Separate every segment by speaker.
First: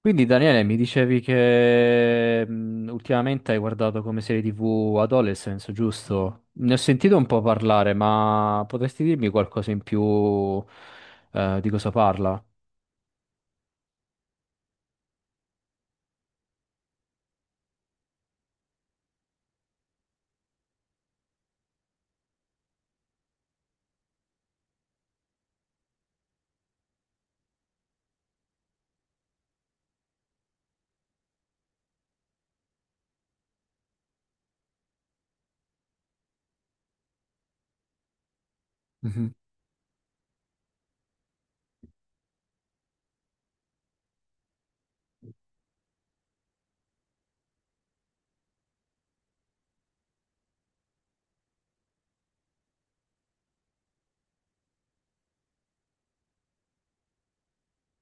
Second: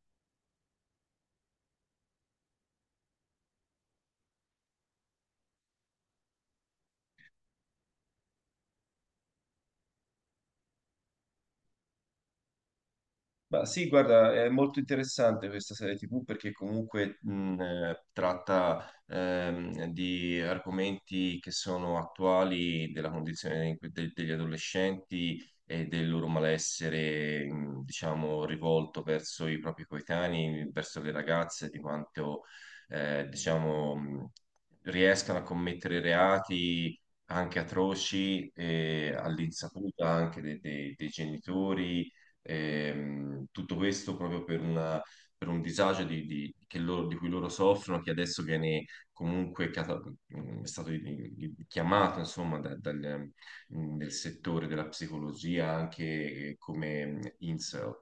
Speaker 1: Quindi Daniele, mi dicevi che ultimamente hai guardato come serie TV Adolescence, giusto? Ne ho sentito un po' parlare, ma potresti dirmi qualcosa in più di cosa parla?
Speaker 2: Ma sì, guarda, è molto interessante questa serie TV perché comunque tratta di argomenti che sono attuali della condizione degli adolescenti e del loro malessere, diciamo, rivolto verso i propri coetanei, verso le ragazze, di quanto, diciamo, riescano a commettere reati anche atroci,
Speaker 1: Mhm.
Speaker 2: all'insaputa anche dei genitori. Tutto questo proprio per un disagio che di cui loro soffrono, che adesso viene comunque cata- è stato chiamato, insomma, dal, del settore della psicologia anche come incel.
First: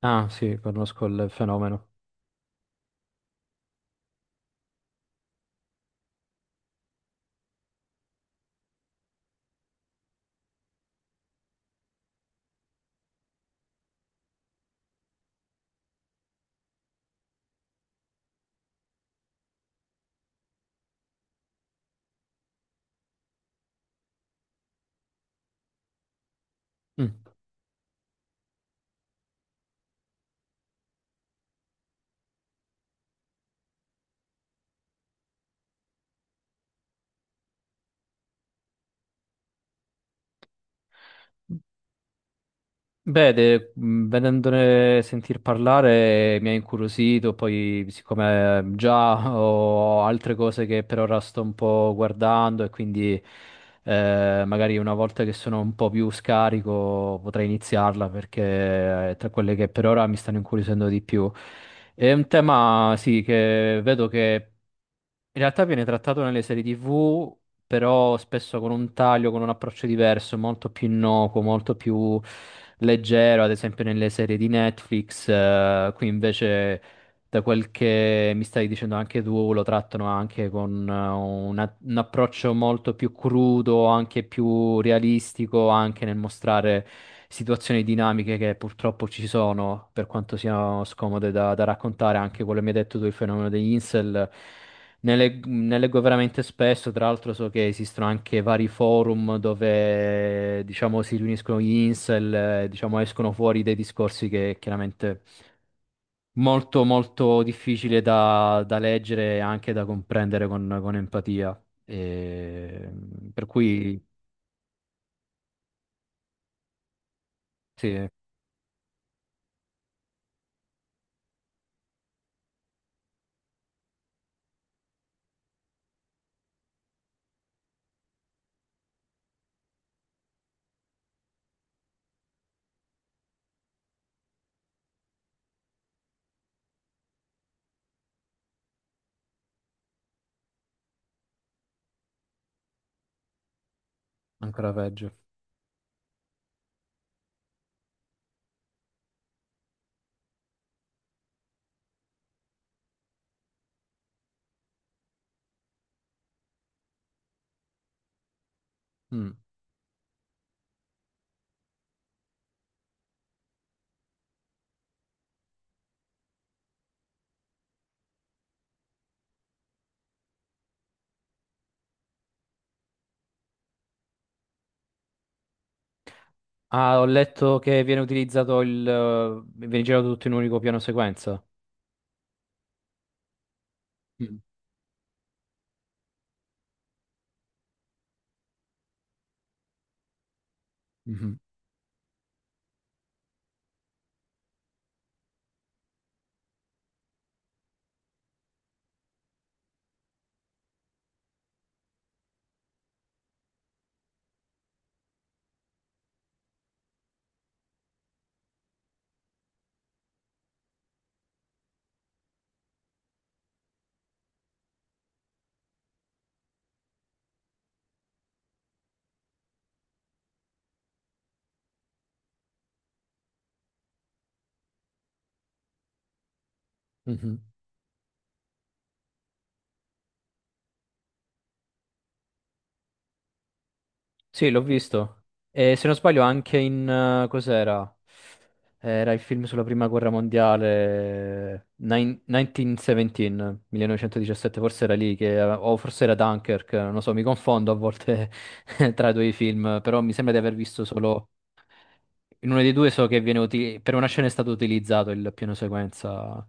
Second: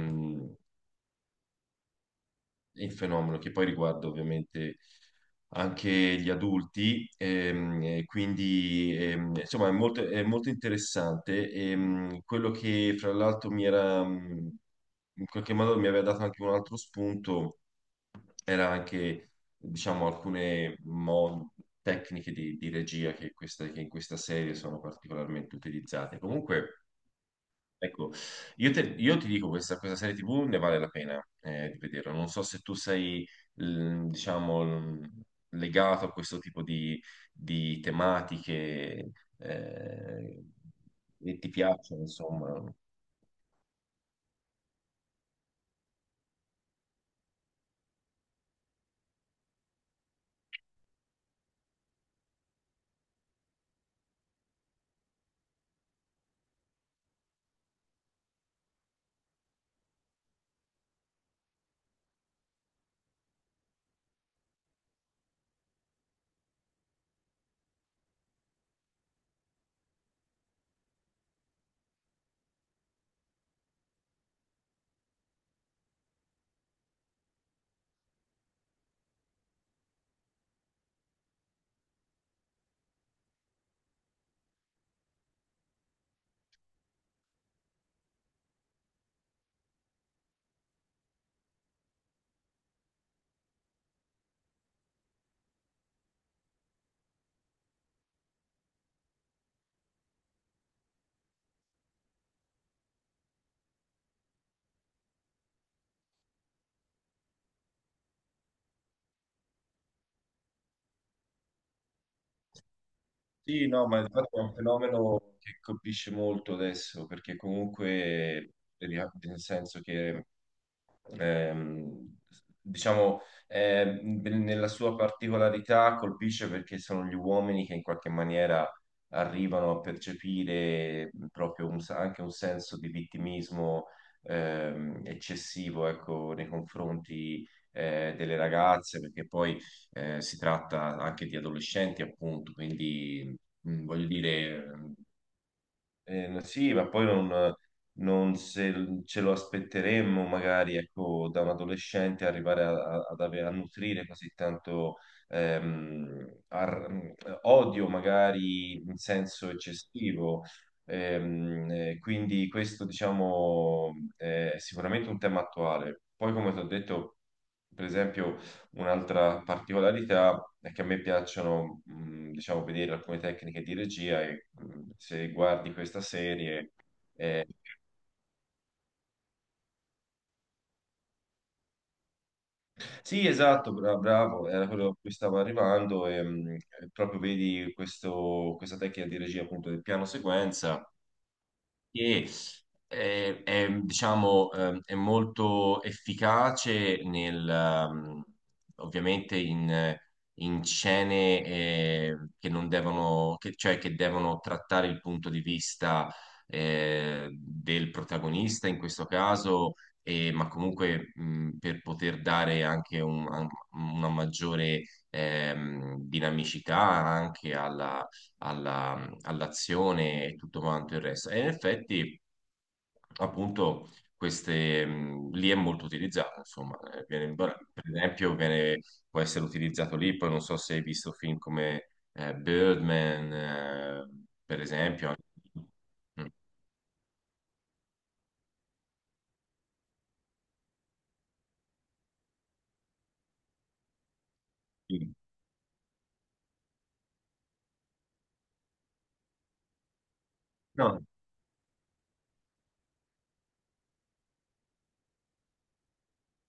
Speaker 1: Ah, sì, conosco il fenomeno.
Speaker 2: il fenomeno che poi riguarda ovviamente anche gli adulti, e quindi insomma è molto interessante. Quello che fra l'altro mi era in qualche modo mi aveva dato anche un altro spunto era anche diciamo tecniche di regia che, che in questa serie sono particolarmente utilizzate. Comunque.
Speaker 1: Mm.
Speaker 2: Ecco, io ti dico, questa serie TV ne vale la pena di vederla. Non so se tu sei, diciamo, legato a questo tipo di tematiche eh, e ti piacciono, insomma.
Speaker 1: Beh, vedendone sentir parlare mi ha incuriosito, poi siccome già ho altre cose che per ora sto un po' guardando, e quindi magari una volta che sono un po' più scarico potrei iniziarla, perché è tra quelle che per ora mi stanno incuriosendo di più. È un tema, sì, che vedo che in realtà viene trattato nelle serie TV, però spesso con un taglio, con un approccio diverso, molto più innocuo, molto più leggero, ad esempio nelle serie di Netflix. Qui invece, da quel che mi stai dicendo anche tu, lo trattano anche con un approccio molto più crudo, anche più realistico, anche nel mostrare situazioni dinamiche che purtroppo ci sono, per quanto siano scomode da, da raccontare, anche quello che mi hai detto tu, il fenomeno degli incel. Ne leggo veramente spesso, tra l'altro so che esistono anche vari forum dove, diciamo, si riuniscono gli incel, diciamo, escono fuori dei discorsi che chiaramente molto, molto difficile da, da leggere e anche da comprendere con empatia. E, per
Speaker 2: Sì, no, ma
Speaker 1: cui,
Speaker 2: infatti è un fenomeno che colpisce molto adesso, perché comunque,
Speaker 1: sì,
Speaker 2: nel senso che ehm, diciamo, nella sua particolarità colpisce perché sono gli uomini che in qualche maniera arrivano a percepire anche un senso di vittimismo eccessivo, ecco, nei confronti delle ragazze, perché poi si tratta anche di adolescenti, appunto, quindi voglio dire.
Speaker 1: ancora peggio.
Speaker 2: Eh, no, sì, ma poi non, non se ce lo aspetteremmo magari ecco, da un adolescente arrivare a, a nutrire così tanto ehm, ar- odio, magari in
Speaker 1: Mm.
Speaker 2: senso eccessivo. Quindi questo, diciamo, è sicuramente un tema attuale. Poi, come ti ho detto, per esempio. Un'altra particolarità è che a me piacciono, diciamo, vedere alcune tecniche di regia e se guardi questa serie...
Speaker 1: Ah, ho
Speaker 2: eh,
Speaker 1: letto che viene utilizzato il... viene girato tutto in un unico piano sequenza.
Speaker 2: sì, esatto,
Speaker 1: Mm.
Speaker 2: bravo, era quello a cui stavo arrivando e proprio vedi questa tecnica di regia appunto del piano sequenza
Speaker 1: Mhm.
Speaker 2: che diciamo, è molto efficace ovviamente in, in scene che non devono, che- cioè che devono trattare il punto di vista del protagonista in questo caso, ma comunque per poter dare anche una maggiore dinamicità anche all'azione e tutto quanto il resto. E in effetti, appunto, queste, lì è molto utilizzato, insomma.
Speaker 1: Mhm.
Speaker 2: Per esempio può essere utilizzato lì, poi non so se hai visto film come Birdman,
Speaker 1: Sì, l'ho
Speaker 2: per esempio. Anche-
Speaker 1: visto. E se non sbaglio
Speaker 2: Mm.
Speaker 1: anche in... cos'era? Era il film sulla prima guerra mondiale, 1917, 1917, forse era
Speaker 2: Sì.
Speaker 1: lì, che, o forse era Dunkirk, non lo so, mi confondo a volte tra i due film, però mi sembra di aver visto
Speaker 2: No.
Speaker 1: solo... In uno dei due so che viene per una scena è stato utilizzato il piano sequenza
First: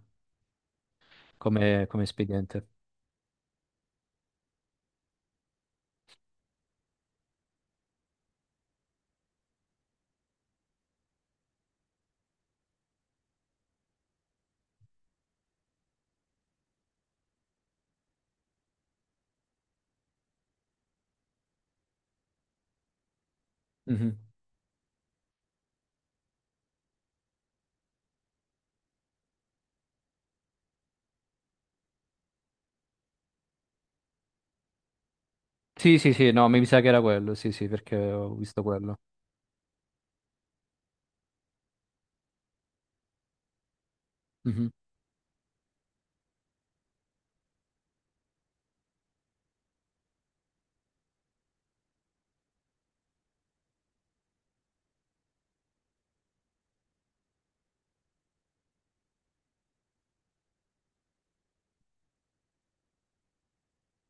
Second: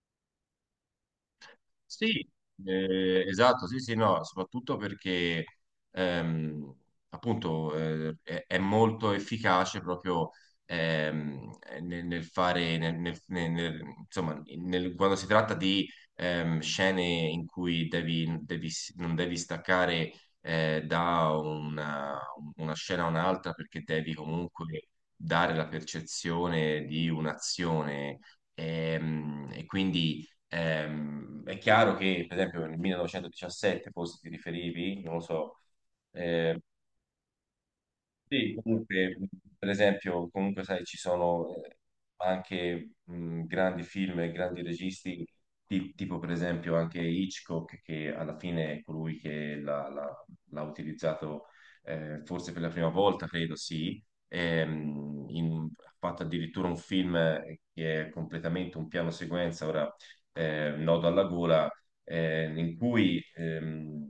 Speaker 1: come, come
Speaker 2: Sì,
Speaker 1: espediente.
Speaker 2: esatto, sì, sì, no, soprattutto perché ehm, appunto è molto efficace proprio nel, nel fare, insomma, nel- quando si tratta di scene in cui non devi staccare eh, da una, una scena a un'altra perché devi
Speaker 1: Mhm.
Speaker 2: comunque dare la percezione di un'azione e quindi è chiaro che, per esempio, nel 1917 forse ti riferivi, non lo so,
Speaker 1: Sì, sì, sì, no,
Speaker 2: eh,
Speaker 1: mi sa che era quello, sì, sì, perché ho
Speaker 2: sì,
Speaker 1: visto quello.
Speaker 2: comunque, per esempio, comunque sai, ci sono anche grandi film e grandi
Speaker 1: Mhm.
Speaker 2: registi, tipo per esempio anche Hitchcock, che alla fine è colui che l'ha utilizzato forse per la prima volta, credo sì. Ha fatto addirittura un film che è completamente un piano sequenza, ora nodo alla gola, in cui...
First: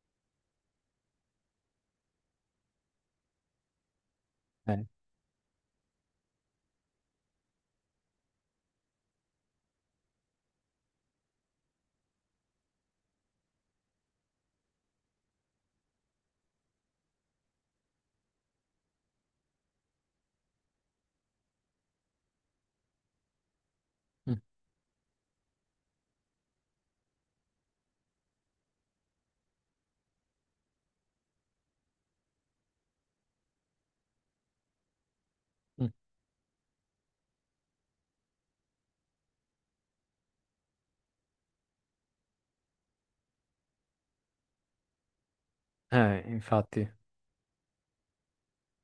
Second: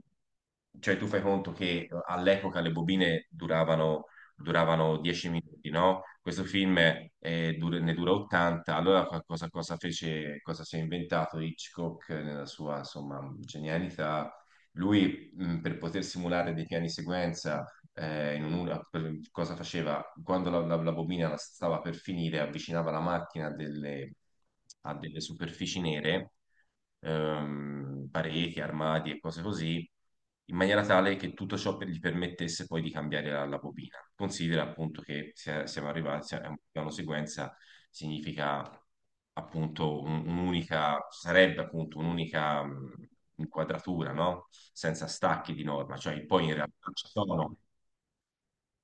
Speaker 2: cioè, tu fai conto che all'epoca le bobine
Speaker 1: Eh.
Speaker 2: duravano 10 minuti, no? Questo film ne dura 80, allora cosa fece, cosa si è inventato Hitchcock nella sua, insomma, genialità? Lui, per poter simulare dei piani sequenza, in un'ora, per- cosa faceva? Quando la bobina stava per finire, avvicinava la macchina
Speaker 1: Mm.
Speaker 2: a delle superfici nere pareti, armadi e cose così, in maniera tale che tutto ciò gli permettesse poi di cambiare la, la bobina. Considera appunto siamo arrivati, è un piano sequenza significa appunto un'unica, sarebbe appunto un'unica inquadratura, no? Senza stacchi di norma, cioè poi in
Speaker 1: Infatti.
Speaker 2: realtà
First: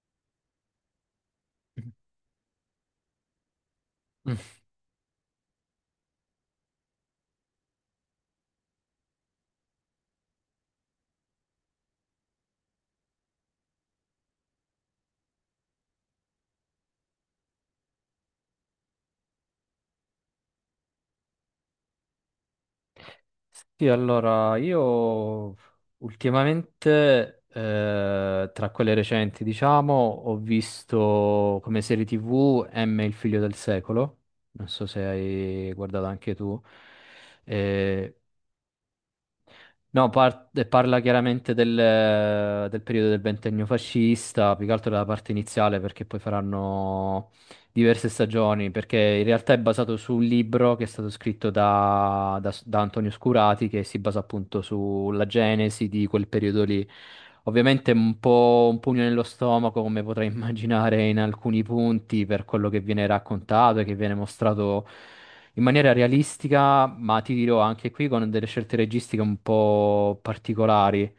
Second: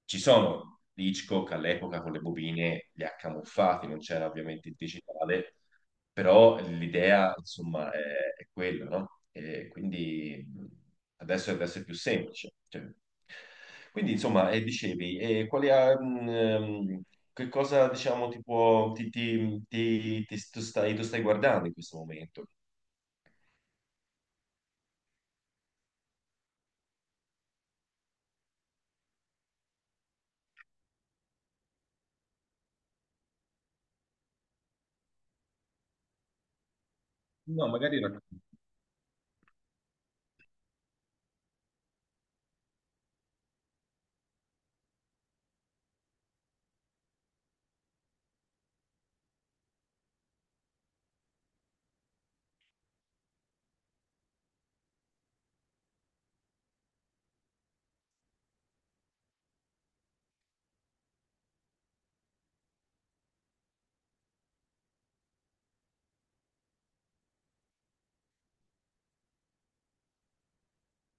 Speaker 2: ci sono Hitchcock all'epoca con le bobine li ha camuffati, non c'era
Speaker 1: Mm.
Speaker 2: ovviamente il digitale, però l'idea insomma è quella, no? E quindi adesso, adesso è più semplice. Cioè. Quindi insomma, e dicevi, e che cosa diciamo ti può, tu stai guardando in questo momento?
Speaker 1: Sì, allora, io ultimamente, tra quelle recenti, diciamo, ho visto come serie TV M, il figlio del secolo. Non so se hai guardato anche tu.
Speaker 2: No, magari
Speaker 1: Eh,
Speaker 2: no.
Speaker 1: No, parla chiaramente del, del periodo del ventennio fascista, più che altro della parte iniziale, perché poi faranno diverse stagioni, perché in realtà è basato su un libro che è stato scritto da, da Antonio Scurati, che si basa appunto sulla genesi di quel periodo lì. Ovviamente è un po' un pugno nello stomaco, come potrai immaginare in alcuni punti, per quello che viene raccontato e che viene mostrato in maniera realistica, ma ti dirò anche qui con delle scelte registiche un po' particolari,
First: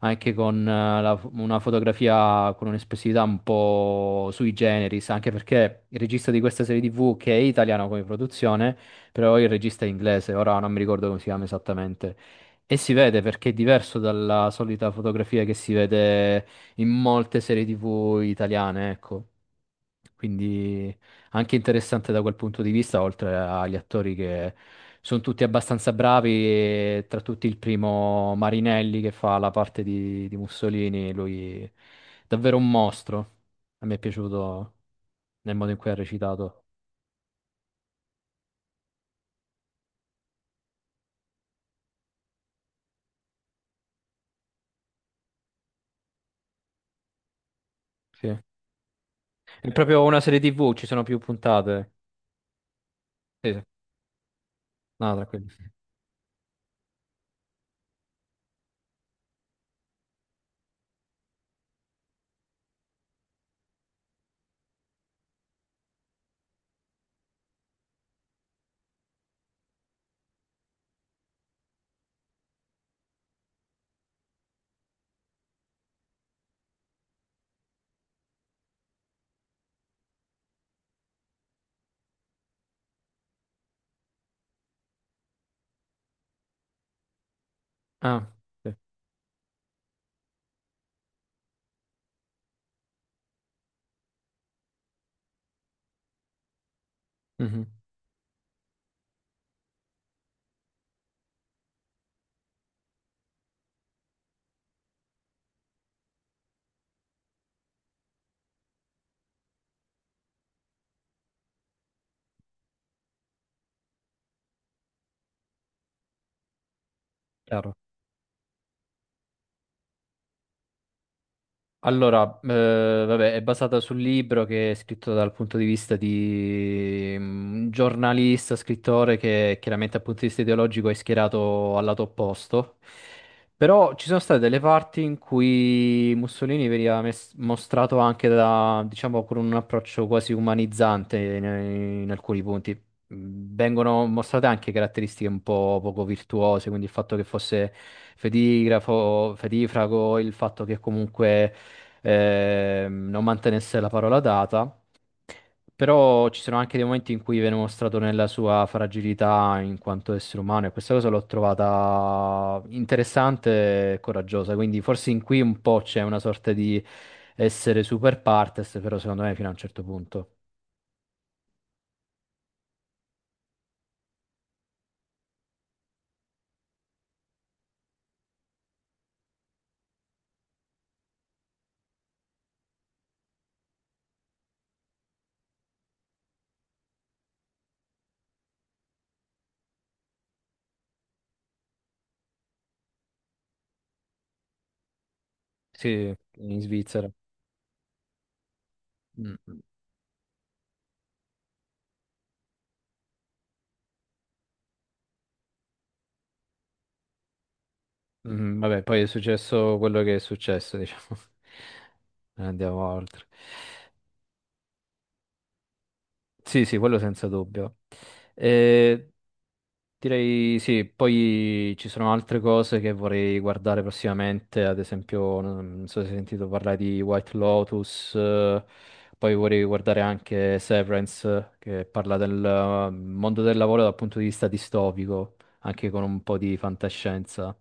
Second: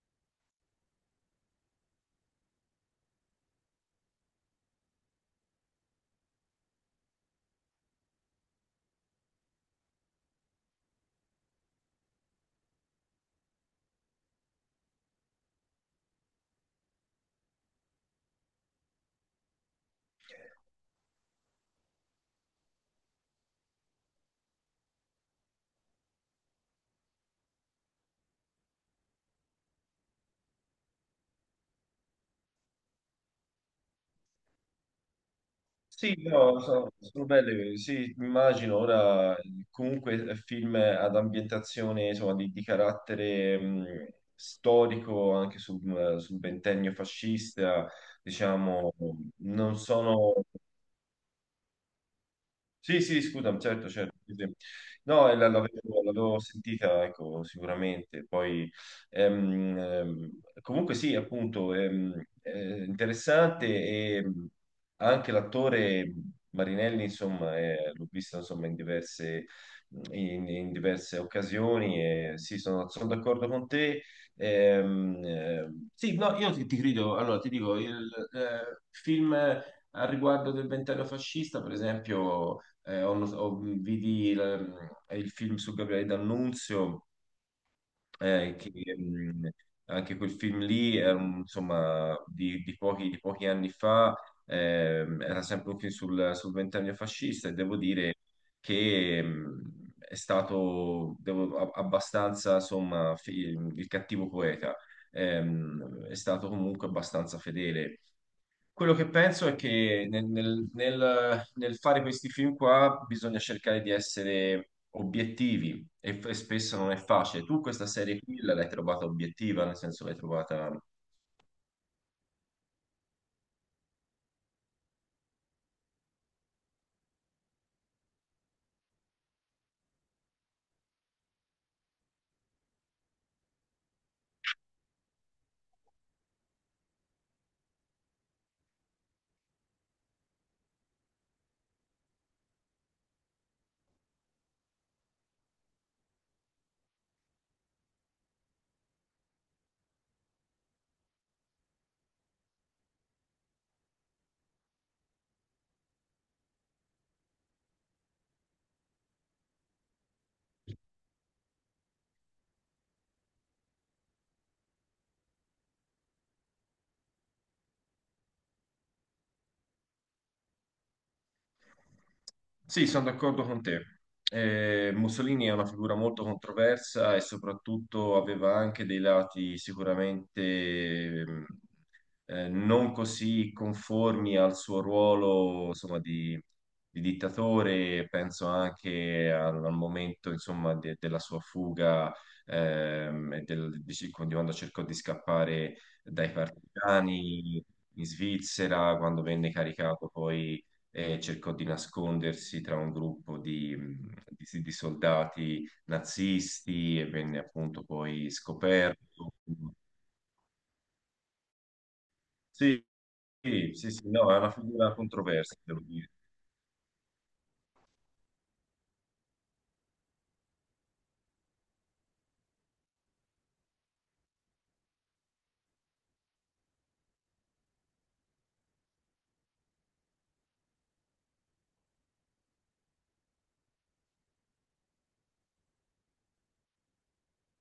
Speaker 1: anche con una fotografia con un'espressività un po' sui generis, anche perché il regista di questa serie TV, che è italiano come produzione, però il regista è inglese, ora non mi ricordo come si chiama esattamente. E si vede perché è diverso dalla solita fotografia che si vede in molte serie TV italiane, ecco. Quindi anche interessante da quel punto di vista, oltre agli attori che sono tutti abbastanza bravi, e tra tutti il primo Marinelli che fa la parte di Mussolini, lui è davvero un mostro. A me è piaciuto nel modo in cui ha
Speaker 2: Sì, no,
Speaker 1: recitato.
Speaker 2: sono, sono belle, sì, immagino ora comunque film ad ambientazione insomma, di carattere storico anche sul, sul ventennio fascista,
Speaker 1: Sì.
Speaker 2: diciamo,
Speaker 1: È
Speaker 2: non
Speaker 1: proprio una serie
Speaker 2: sono
Speaker 1: TV, ci sono più puntate.
Speaker 2: sì, sì,
Speaker 1: Sì,
Speaker 2: scusa,
Speaker 1: sì.
Speaker 2: certo, certo. sì, sì.
Speaker 1: No,
Speaker 2: No,
Speaker 1: tranquillo.
Speaker 2: l'avevo sentita, ecco, sicuramente. Poi, ehm, ehm, comunque sì, appunto, interessante e anche l'attore Marinelli, insomma, l'ho visto, insomma, in diverse, in, in diverse occasioni e sì, sono, sono d'accordo con te. Sì, no, io ti, ti credo, allora, ti dico, il film... Al riguardo del ventennio fascista, per esempio, vidi il, il film su Gabriele D'Annunzio,
Speaker 1: Ah,
Speaker 2: che
Speaker 1: sì.
Speaker 2: mh, anche quel film lì, insomma, di pochi anni fa, era sempre un film sul, sul ventennio fascista e
Speaker 1: Mhm,
Speaker 2: devo dire che è stato abbastanza, insomma, fi- il cattivo poeta. È stato comunque abbastanza fedele. Quello che penso è che nel fare questi film qua bisogna cercare di essere obiettivi e, e spesso non è facile. Tu
Speaker 1: chiaro.
Speaker 2: questa serie qui l'hai trovata obiettiva, nel senso l'hai trovata...
Speaker 1: Allora, vabbè, è basata sul libro che è scritto dal punto di vista di un giornalista, scrittore che chiaramente dal punto di vista ideologico è schierato al lato opposto. Però ci sono state delle parti in cui Mussolini veniva mostrato anche da, diciamo, con un approccio quasi umanizzante in, in alcuni punti. Mm. Vengono mostrate anche caratteristiche un po' poco virtuose, quindi il fatto che fosse fedigrafo, fedifrago, il fatto che comunque non mantenesse la parola data, però ci sono anche dei momenti in cui viene mostrato nella sua fragilità in quanto essere umano, e questa cosa l'ho trovata interessante e coraggiosa, quindi forse in qui un po' c'è una sorta di essere super partes, però secondo me fino a un certo punto.
Speaker 2: Sì, sono d'accordo con te. Mussolini è una figura molto controversa e soprattutto aveva anche dei lati sicuramente non così conformi al suo ruolo, insomma, di dittatore, penso anche al, al momento, insomma, della sua fuga, e di quando cercò di scappare
Speaker 1: Sì,
Speaker 2: dai
Speaker 1: in Svizzera.
Speaker 2: partigiani in Svizzera, quando venne
Speaker 1: Mm,
Speaker 2: caricato poi cercò di nascondersi tra un gruppo di, di soldati nazisti e venne appunto poi
Speaker 1: mm, vabbè, poi è
Speaker 2: scoperto.
Speaker 1: successo quello che è successo, diciamo. Non andiamo
Speaker 2: Sì,
Speaker 1: oltre.
Speaker 2: Sì, sì, sì, no, è una figura controversa, devo dire.
Speaker 1: Sì, sì, quello senza dubbio. Eh, Direi sì, poi ci sono altre cose che vorrei guardare prossimamente, ad esempio, non so se hai sentito parlare di White Lotus, poi vorrei guardare anche Severance, che parla del mondo del lavoro dal punto di vista distopico, anche con un po' di fantascienza.